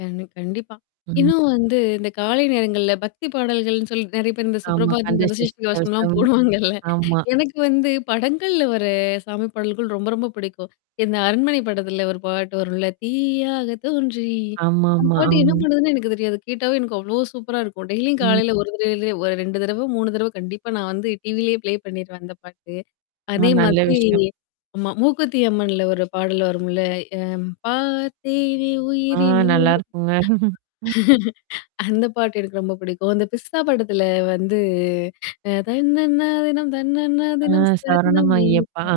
கண் கண்டிப்பா. ம். இன்னும் வந்து இந்தக் காலை நேரங்கள்ல பக்திப் பாடல்கள்ன்னு சொல்லி நிறைய பேர் இந்தச் ஆமா. சுப்ரபாதம், கந்த கந்த சஷ்டி சஷ்டி கவசம் எல்லாம் கவசம். போடுவாங்க இல்ல. ஆமா. எனக்கு வந்து படங்கள்ல வர்ற சாமி பாடல்கள் ரொம்ப ரொம்பப் பிடிக்கும். இந்த அரண்மனை படத்தில ஒரு பாட்டு வரும்ல தீயாக தோன்றி அந்தப் ஆமாமா. பாட்டு என்ன அ. பண்றதுன்னே எனக்குத் தெரியாது. கேட்டாவே எனக்கு அவ்வளோ சூப்பரா இருக்கும். டெய்லியும் ம். காலையில 1 தடவையோ, இல்ல 2 தடவ 3 தடவ கண்டிப்பா நான் வந்து டிவிலேயே ப்லே பண்ணிருவேன் அந்த பாட்டு. ஆ, அதே நல்ல மாதிரி விஷயம். ஆமா. மூக்குத்தி அம்மன்ல ஒரு பாடல் வரும்ல, பார்த்தேனே ஆ. உயிரினு நல்லா உனையே இருக்குங்க. அந்த பாட்டு எனக்கு ரொம்ப பிடிக்கும். அந்த பிஸ்தா படத்தில வந்து அ தன்னன்னா தினம் தன்னன்னா ஆ. தினம் சரணம் சரணம் ஐயப்பா. ஐயப்பா ஆ.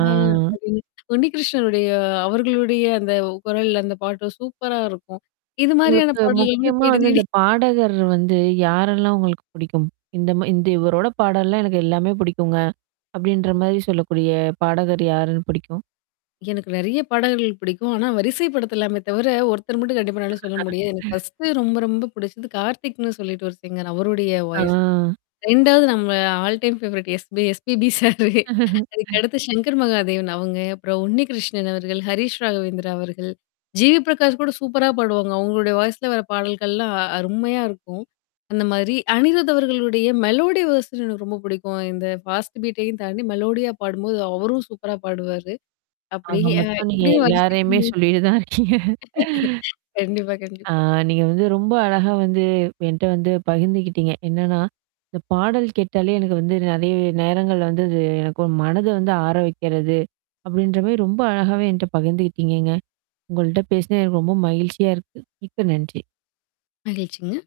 அப்படின்னு உண்ணி கிருஷ்ணனுடைய அவர்களுடைய அந்த குரல் அந்த பாட்டும் சூப்பரா இருக்கும். இது மாரியான உங்களுக்கு பாடல் வந்து முக்கியமா தேடி, வந்து தேடி இந்தப் பாடகர் வந்து யாரெல்லாம் உங்களுக்குப் பிடிக்கும்? இந்த ம இந்த இவருடைய பாடல்லாம் எனக்கு எல்லாமே பிடிக்குங்க, அப்படின்ற மாரி சொல்லக்கூடிய பாடகர் யாருன்னு பிடிக்கும்? எனக்கு நிறைய பாடல்கள் பிடிக்கும். ஆனா, வரிசைப்படுத்தலாமே தவிர ஒருத்தர் மட்டும் கண்டிப்பா என்னாலும் சொல்ல முடியாது. எனக்கு பர்ஸ்ட்டு ரொம்ப ரொம்பப் பிடிச்சது கார்த்திக்ன்னு சொல்லிட்டு ஒரு சிங்கர் அவருடைய ஆ. வாய்ஸ் 2வது நம்ம all time favourite SPB sir. அதுக்கடுத்து சங்கர் மகாதேவன் அவங்க. அப்புறம் உண்ணி கிருஷ்ணன் அவர்கள், ஹரிஷ் ராகவேந்திரா அவர்கள். ஜி. வி. பிரகாஷ் கூட சூப்பராப் பாடுவாங்க. அவங்களுடைய வாய்ஸ்ல வர்ற பாடல்கள்லாம் அருமையா இருக்கும், அந்த மாதிரி. அனிருத் அவர்களுடைய மெலோடி வெர்ஷன் எனக்கு ரொம்ப பிடிக்கும். இந்த பாஸ்ட் பீட்டையும் தாண்டி மெலோடியா பாடும்போது அவரும் சூப்பரா பாடுவாரு. அப்படி ஆக அ மொத்தம் நீங்க இப்டி வரிசைக்கண எல்லாரையுமே சொல்லிட்டு தான் இருக்கீங்க. கண்டிப்பா, ஆ. கண்டிப்பா. நீங்க வந்து ரொம்ப அழகா வந்து என்ட்ட வந்து பகிர்ந்துகிட்டீங்க. என்னன்னா, இந்தப் பாடல் கேட்டாலே எனக்கு வந்து நிறைய நேரங்கள்ல வந்து அது என்னுடைய மனத வந்து ஆற வைக்கிறது அப்படின்ற மாரி ரொம்ப அழகாவே என்ட்ட பகிர்ந்துகிட்டீங்கங்க. உங்கள்ட்ட பேசியது எனக்கு ரொம்ப மகிழ்ச்சியா இருக்கு. மிக்க நன்றி! மகிழ்ச்சிங்க.